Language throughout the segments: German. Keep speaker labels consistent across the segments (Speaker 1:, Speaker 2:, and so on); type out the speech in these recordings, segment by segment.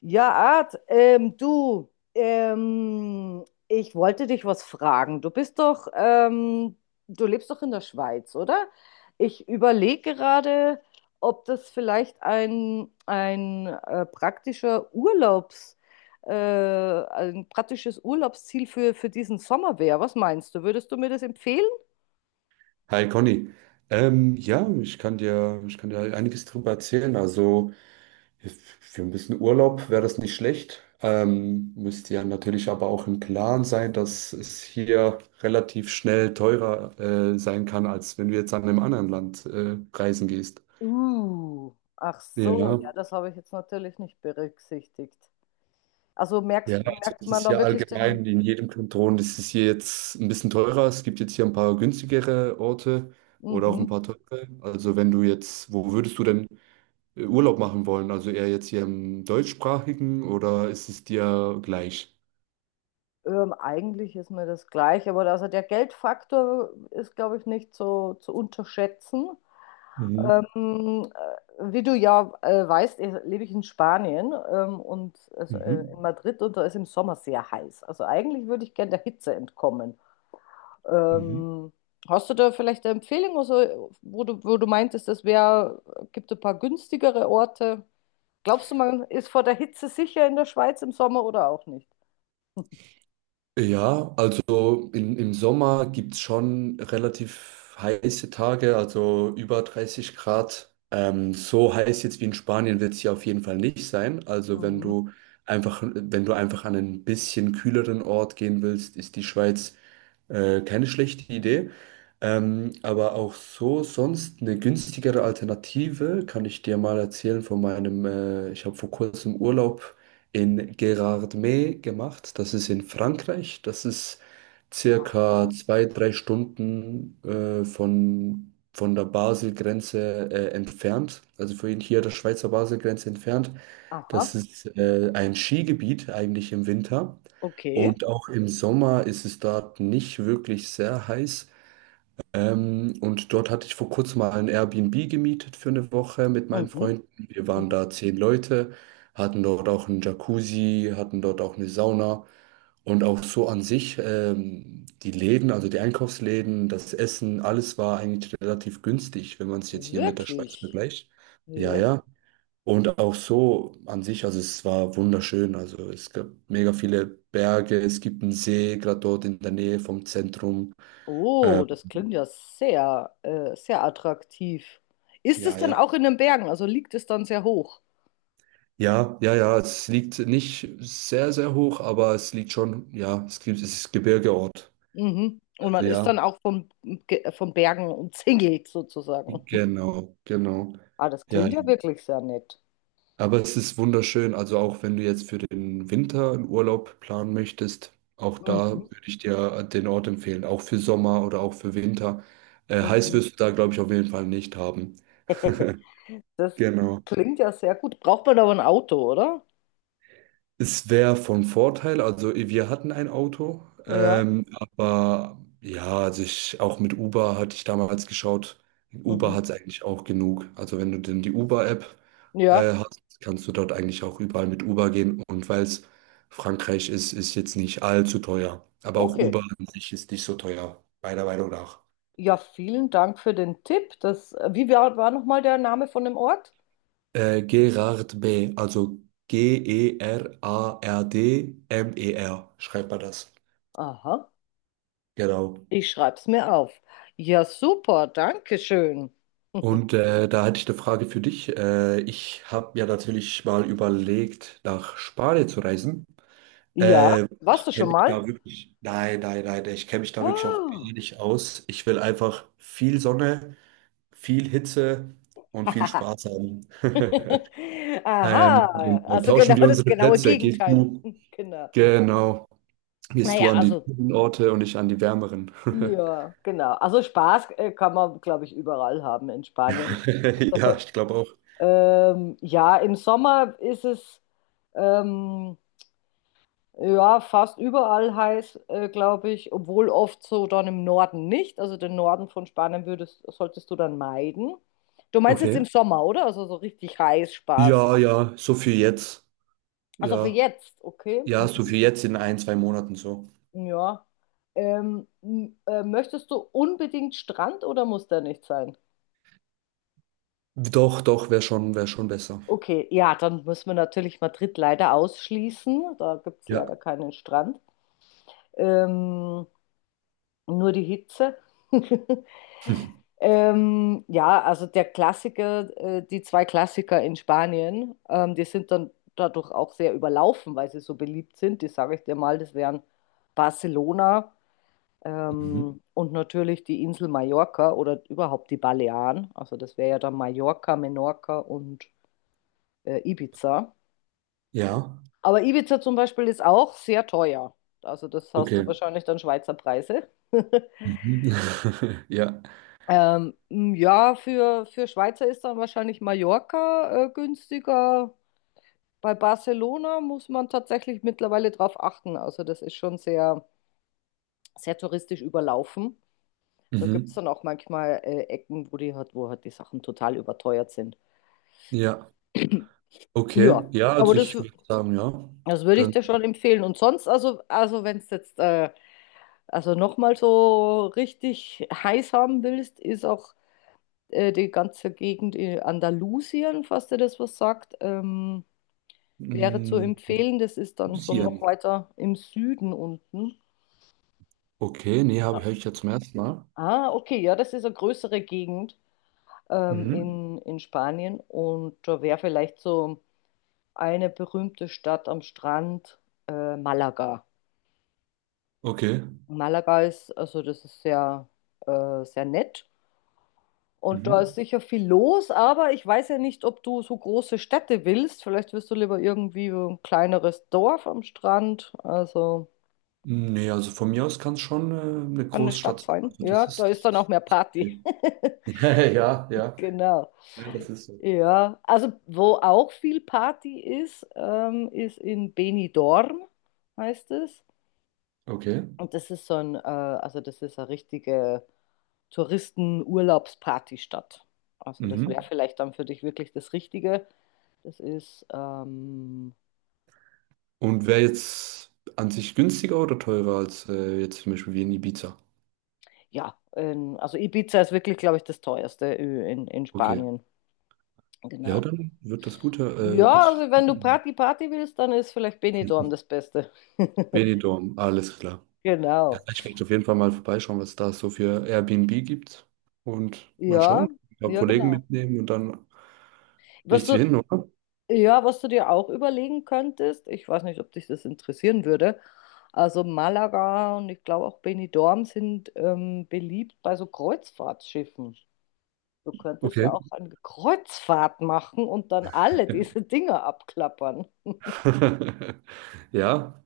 Speaker 1: Ja, Art, du, ich wollte dich was fragen. Du bist doch, du lebst doch in der Schweiz, oder? Ich überlege gerade, ob das vielleicht ein praktischer ein praktisches Urlaubsziel für diesen Sommer wäre. Was meinst du? Würdest du mir das empfehlen?
Speaker 2: Hi Conny. Ja, ich kann dir einiges drüber erzählen. Also für ein bisschen Urlaub wäre das nicht schlecht. Müsst ihr natürlich aber auch im Klaren sein, dass es hier relativ schnell teurer sein kann, als wenn du jetzt an einem anderen Land reisen gehst.
Speaker 1: Ach so,
Speaker 2: Ja,
Speaker 1: ja, das habe ich jetzt natürlich nicht berücksichtigt. Also
Speaker 2: ja, also
Speaker 1: merkt
Speaker 2: es
Speaker 1: man
Speaker 2: ist
Speaker 1: dann
Speaker 2: hier
Speaker 1: wirklich den,
Speaker 2: allgemein in jedem Kanton ist es hier jetzt ein bisschen teurer. Es gibt jetzt hier ein paar günstigere Orte oder auch ein
Speaker 1: mhm.
Speaker 2: paar teure. Also wenn du jetzt, wo würdest du denn Urlaub machen wollen? Also eher jetzt hier im deutschsprachigen oder ist es dir gleich?
Speaker 1: Eigentlich ist mir das gleich, aber also der Geldfaktor ist, glaube ich, nicht so zu unterschätzen.
Speaker 2: Mhm.
Speaker 1: Ähm, Wie du ja weißt, lebe ich in Spanien, und also, in
Speaker 2: Mhm.
Speaker 1: Madrid, und da ist im Sommer sehr heiß. Also eigentlich würde ich gerne der Hitze entkommen.
Speaker 2: Mhm.
Speaker 1: Ähm, Hast du da vielleicht eine Empfehlung, also, wo du meintest, es gibt ein paar günstigere Orte? Glaubst du, man ist vor der Hitze sicher in der Schweiz im Sommer oder auch nicht?
Speaker 2: Ja, also im Sommer gibt es schon relativ heiße Tage, also über 30 Grad. So heiß jetzt wie in Spanien wird es hier auf jeden Fall nicht sein. Also
Speaker 1: Mhm.
Speaker 2: wenn du einfach an einen bisschen kühleren Ort gehen willst, ist die Schweiz keine schlechte Idee. Aber auch so sonst eine günstigere Alternative kann ich dir mal erzählen von meinem, ich habe vor kurzem Urlaub in Gérardmer gemacht. Das ist in Frankreich. Das ist circa
Speaker 1: Aha,
Speaker 2: zwei, drei Stunden von der Basel-Grenze entfernt. Also von hier der Schweizer Basel-Grenze entfernt. Das
Speaker 1: aha.
Speaker 2: ist ein Skigebiet eigentlich im Winter.
Speaker 1: Okay.
Speaker 2: Und auch im Sommer ist es dort nicht wirklich sehr heiß. Und dort hatte ich vor kurzem mal ein Airbnb gemietet für eine Woche mit meinen
Speaker 1: Mhm.
Speaker 2: Freunden. Wir waren
Speaker 1: Mhm.
Speaker 2: da 10 Leute, hatten dort auch einen Jacuzzi, hatten dort auch eine Sauna. Und auch so an sich, die Läden, also die Einkaufsläden, das Essen, alles war eigentlich relativ günstig, wenn man es jetzt hier mit der Schweiz
Speaker 1: Wirklich?
Speaker 2: vergleicht. Ja,
Speaker 1: Ja.
Speaker 2: ja. Und auch so an sich, also es war wunderschön. Also es gab mega viele Berge, es gibt einen See, gerade dort in der Nähe vom Zentrum. Äh,
Speaker 1: Oh, das klingt ja sehr, sehr attraktiv. Ist es
Speaker 2: ja,
Speaker 1: dann
Speaker 2: ja.
Speaker 1: auch in den Bergen? Also liegt es dann sehr hoch?
Speaker 2: Ja, ja, ja, es liegt nicht sehr, sehr hoch, aber es liegt schon, ja, es gibt, es ist Gebirgeort.
Speaker 1: Mhm. Und
Speaker 2: Also
Speaker 1: man ist
Speaker 2: ja,
Speaker 1: dann auch vom Bergen umzingelt sozusagen.
Speaker 2: genau, genau.
Speaker 1: Ah, das
Speaker 2: Ja,
Speaker 1: klingt ja wirklich sehr nett.
Speaker 2: aber es ist wunderschön, also auch wenn du jetzt für den Winter einen Urlaub planen möchtest, auch da
Speaker 1: Mhm.
Speaker 2: würde ich dir den Ort empfehlen, auch für Sommer oder auch für Winter. Heiß
Speaker 1: Mhm.
Speaker 2: wirst du da, glaube ich, auf jeden Fall nicht haben.
Speaker 1: Das
Speaker 2: Genau.
Speaker 1: klingt ja sehr gut. Braucht man aber ein Auto, oder?
Speaker 2: Es wäre von Vorteil, also wir hatten ein Auto,
Speaker 1: Ja.
Speaker 2: aber ja, also ich, auch mit Uber hatte ich damals geschaut. Uber
Speaker 1: Mhm.
Speaker 2: hat es eigentlich auch genug. Also wenn du denn die Uber-App
Speaker 1: Ja.
Speaker 2: hast, kannst du dort eigentlich auch überall mit Uber gehen. Und weil es Frankreich ist, ist jetzt nicht allzu teuer. Aber auch
Speaker 1: Okay.
Speaker 2: Uber an sich ist nicht so teuer, meiner Meinung nach.
Speaker 1: Ja, vielen Dank für den Tipp. Das, war nochmal der Name von dem Ort?
Speaker 2: Gerard B., also Gerardmer, schreibt man das.
Speaker 1: Aha,
Speaker 2: Genau.
Speaker 1: ich schreib's mir auf. Ja, super, danke schön.
Speaker 2: Und da hätte ich eine Frage für dich. Ich habe ja natürlich mal überlegt, nach Spanien zu reisen.
Speaker 1: Ja, warst
Speaker 2: Ich
Speaker 1: du schon
Speaker 2: kenne mich
Speaker 1: mal?
Speaker 2: da wirklich, nein, nein, nein, ich kenne mich da wirklich auch gar
Speaker 1: Oh.
Speaker 2: nicht aus. Ich will einfach viel Sonne, viel Hitze und viel Spaß haben.
Speaker 1: Aha,
Speaker 2: Genau.
Speaker 1: also genau
Speaker 2: Tauschen wir
Speaker 1: das
Speaker 2: unsere
Speaker 1: genaue
Speaker 2: Plätze.
Speaker 1: Gegenteil. Genau.
Speaker 2: Genau, gehst du
Speaker 1: Naja,
Speaker 2: an die
Speaker 1: also,
Speaker 2: kühlen Orte und ich an die wärmeren.
Speaker 1: ja, genau. Also Spaß kann man, glaube ich, überall haben in Spanien.
Speaker 2: Ja, ich glaube auch.
Speaker 1: Ja, im Sommer ist es. Ähm, Ja, fast überall heiß, glaube ich, obwohl oft so dann im Norden nicht. Also den Norden von Spanien würdest, solltest du dann meiden. Du meinst jetzt
Speaker 2: Okay.
Speaker 1: im Sommer, oder? Also so richtig heiß Spaß.
Speaker 2: Ja, ja, so viel jetzt.
Speaker 1: Also für
Speaker 2: Ja.
Speaker 1: jetzt, okay.
Speaker 2: Ja, so für jetzt in ein, zwei Monaten so.
Speaker 1: Hm, ja. Möchtest du unbedingt Strand oder muss der nicht sein?
Speaker 2: Doch, doch, wäre schon besser.
Speaker 1: Okay, ja, dann müssen wir natürlich Madrid leider ausschließen. Da gibt es
Speaker 2: Ja.
Speaker 1: leider keinen Strand. Ähm, nur die Hitze. Ja, also der Klassiker, die zwei Klassiker in Spanien, die sind dann dadurch auch sehr überlaufen, weil sie so beliebt sind. Die sage ich dir mal, das wären Barcelona,
Speaker 2: Mhm.
Speaker 1: und natürlich die Insel Mallorca oder überhaupt die Balearen. Also das wäre ja dann Mallorca, Menorca und Ibiza.
Speaker 2: Ja,
Speaker 1: Aber Ibiza zum Beispiel ist auch sehr teuer. Also das hast du
Speaker 2: okay.
Speaker 1: wahrscheinlich dann Schweizer Preise.
Speaker 2: Mhm. Ja.
Speaker 1: Ja, für Schweizer ist dann wahrscheinlich Mallorca günstiger. Bei Barcelona muss man tatsächlich mittlerweile drauf achten. Also das ist schon sehr, sehr touristisch überlaufen. Da gibt es
Speaker 2: Mhm.
Speaker 1: dann auch manchmal Ecken, wo wo halt die Sachen total überteuert sind.
Speaker 2: Ja. Okay.
Speaker 1: Ja,
Speaker 2: Ja,
Speaker 1: aber
Speaker 2: also ich würde sagen, ja.
Speaker 1: das würde ich
Speaker 2: Dann
Speaker 1: dir schon empfehlen. Und sonst, also wenn es jetzt also nochmal so richtig heiß haben willst, ist auch die ganze Gegend in Andalusien, falls dir das was sagt, wäre zu
Speaker 2: mm,
Speaker 1: empfehlen. Das ist dann so
Speaker 2: Lucien.
Speaker 1: noch weiter im Süden unten.
Speaker 2: Okay, nee, hab ich ja zum ersten Mal.
Speaker 1: Ah, okay, ja, das ist eine größere Gegend,
Speaker 2: Mhm.
Speaker 1: in Spanien, und da wäre vielleicht so eine berühmte Stadt am Strand, Malaga.
Speaker 2: Okay.
Speaker 1: Malaga ist, also das ist sehr, sehr nett. Und da ist
Speaker 2: Mhm.
Speaker 1: sicher viel los, aber ich weiß ja nicht, ob du so große Städte willst. Vielleicht willst du lieber irgendwie so ein kleineres Dorf am Strand. Also
Speaker 2: Nee, also von mir aus kann es schon eine
Speaker 1: kann eine
Speaker 2: Großstadt
Speaker 1: Stadt
Speaker 2: sein.
Speaker 1: sein.
Speaker 2: Also
Speaker 1: Ja, da ist
Speaker 2: das
Speaker 1: dann auch
Speaker 2: ist
Speaker 1: mehr Party.
Speaker 2: okay. Ja, ja.
Speaker 1: Genau.
Speaker 2: Ja, das ist so.
Speaker 1: Ja, also wo auch viel Party ist, ist in Benidorm, heißt es.
Speaker 2: Okay.
Speaker 1: Und das ist so also das ist eine richtige Touristen-Urlaubspartystadt. Also das wäre
Speaker 2: Mhm.
Speaker 1: vielleicht dann für dich wirklich das Richtige. Das ist
Speaker 2: Und wäre jetzt an sich günstiger oder teurer als jetzt zum Beispiel wie in Ibiza?
Speaker 1: Ja, also Ibiza ist wirklich, glaube ich, das teuerste Ö in
Speaker 2: Okay.
Speaker 1: Spanien.
Speaker 2: Ja,
Speaker 1: Genau.
Speaker 2: dann wird das Gute. Hört
Speaker 1: Ja,
Speaker 2: sich
Speaker 1: also wenn du Party Party willst, dann ist vielleicht Benidorm
Speaker 2: das-
Speaker 1: das Beste.
Speaker 2: Benidorm, alles klar. Ja,
Speaker 1: Genau.
Speaker 2: ich werde auf jeden Fall mal vorbeischauen, was da so für Airbnb gibt. Und mal
Speaker 1: Ja,
Speaker 2: schauen. Ein paar
Speaker 1: ja,
Speaker 2: Kollegen
Speaker 1: genau.
Speaker 2: mitnehmen und dann
Speaker 1: Was
Speaker 2: nichts wie
Speaker 1: du,
Speaker 2: hin, oder?
Speaker 1: ja, was du dir auch überlegen könntest, ich weiß nicht, ob dich das interessieren würde. Also Malaga und ich glaube auch Benidorm sind beliebt bei so Kreuzfahrtschiffen. Du könntest
Speaker 2: Okay.
Speaker 1: ja auch eine Kreuzfahrt machen und dann alle diese Dinge abklappern.
Speaker 2: Ja,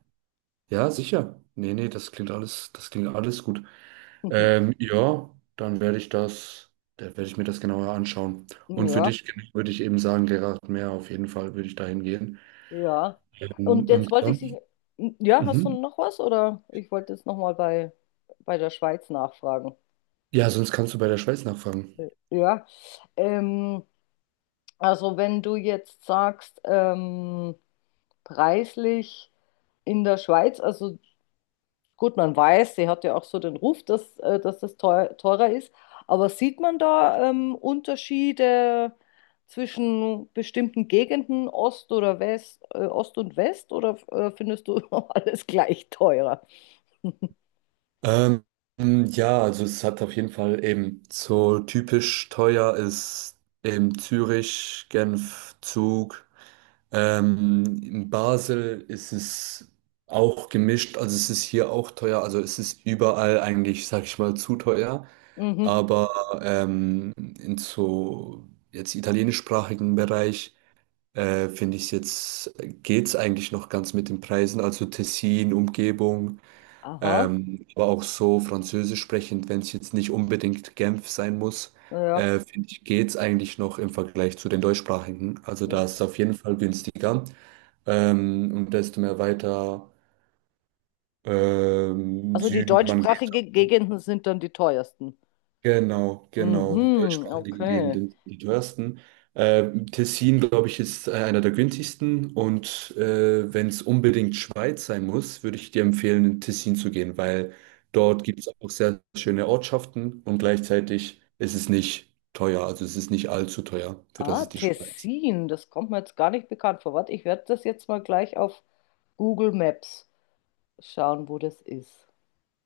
Speaker 2: ja, sicher. Nee, nee, das klingt alles gut. Ja, dann werde ich mir das genauer anschauen. Und für
Speaker 1: Ja,
Speaker 2: dich genau würde ich eben sagen, Gerhard Mehr, auf jeden Fall würde ich dahin gehen.
Speaker 1: ja. Und jetzt
Speaker 2: Und
Speaker 1: wollte ich dich,
Speaker 2: sonst,
Speaker 1: hm, ja, hast du
Speaker 2: mhm.
Speaker 1: noch was oder ich wollte jetzt nochmal bei der Schweiz nachfragen.
Speaker 2: Ja, sonst kannst du bei der Schweiz nachfragen.
Speaker 1: Ja, ähm, also wenn du jetzt sagst, preislich in der Schweiz, also gut, man weiß, sie hat ja auch so den Ruf, dass, dass das teurer ist. Aber sieht man da Unterschiede zwischen bestimmten Gegenden, Ost oder West, Ost und West, oder findest du alles gleich teurer?
Speaker 2: Ähm, ja, also es hat auf jeden Fall eben so typisch teuer ist eben Zürich, Genf, Zug. In Basel ist es auch gemischt, also es ist hier auch teuer, also es ist überall eigentlich, sag ich mal, zu teuer.
Speaker 1: Mhm.
Speaker 2: Aber in so jetzt italienischsprachigen Bereich finde ich es jetzt, geht's eigentlich noch ganz mit den Preisen, also Tessin, Umgebung,
Speaker 1: Aha,
Speaker 2: aber auch so französisch sprechend, wenn es jetzt nicht unbedingt Genf sein muss,
Speaker 1: ja.
Speaker 2: finde ich, geht's eigentlich noch im Vergleich zu den deutschsprachigen. Also
Speaker 1: Ja.
Speaker 2: da ist es auf jeden Fall günstiger. Und desto mehr weiter
Speaker 1: Also die
Speaker 2: Süden man geht.
Speaker 1: deutschsprachigen Gegenden sind dann die teuersten.
Speaker 2: Genau, genau.
Speaker 1: Mhm,
Speaker 2: Deutschsprachige
Speaker 1: okay.
Speaker 2: Gegenden sind die teuersten. Tessin, glaube ich, ist einer der günstigsten. Und wenn es unbedingt Schweiz sein muss, würde ich dir empfehlen, in Tessin zu gehen, weil dort gibt es auch sehr schöne Ortschaften und gleichzeitig ist es nicht teuer. Also es ist nicht allzu teuer, für das
Speaker 1: Ah,
Speaker 2: es die Schweiz ist.
Speaker 1: Tessin, das kommt mir jetzt gar nicht bekannt vor. Warte, ich werde das jetzt mal gleich auf Google Maps schauen, wo das ist.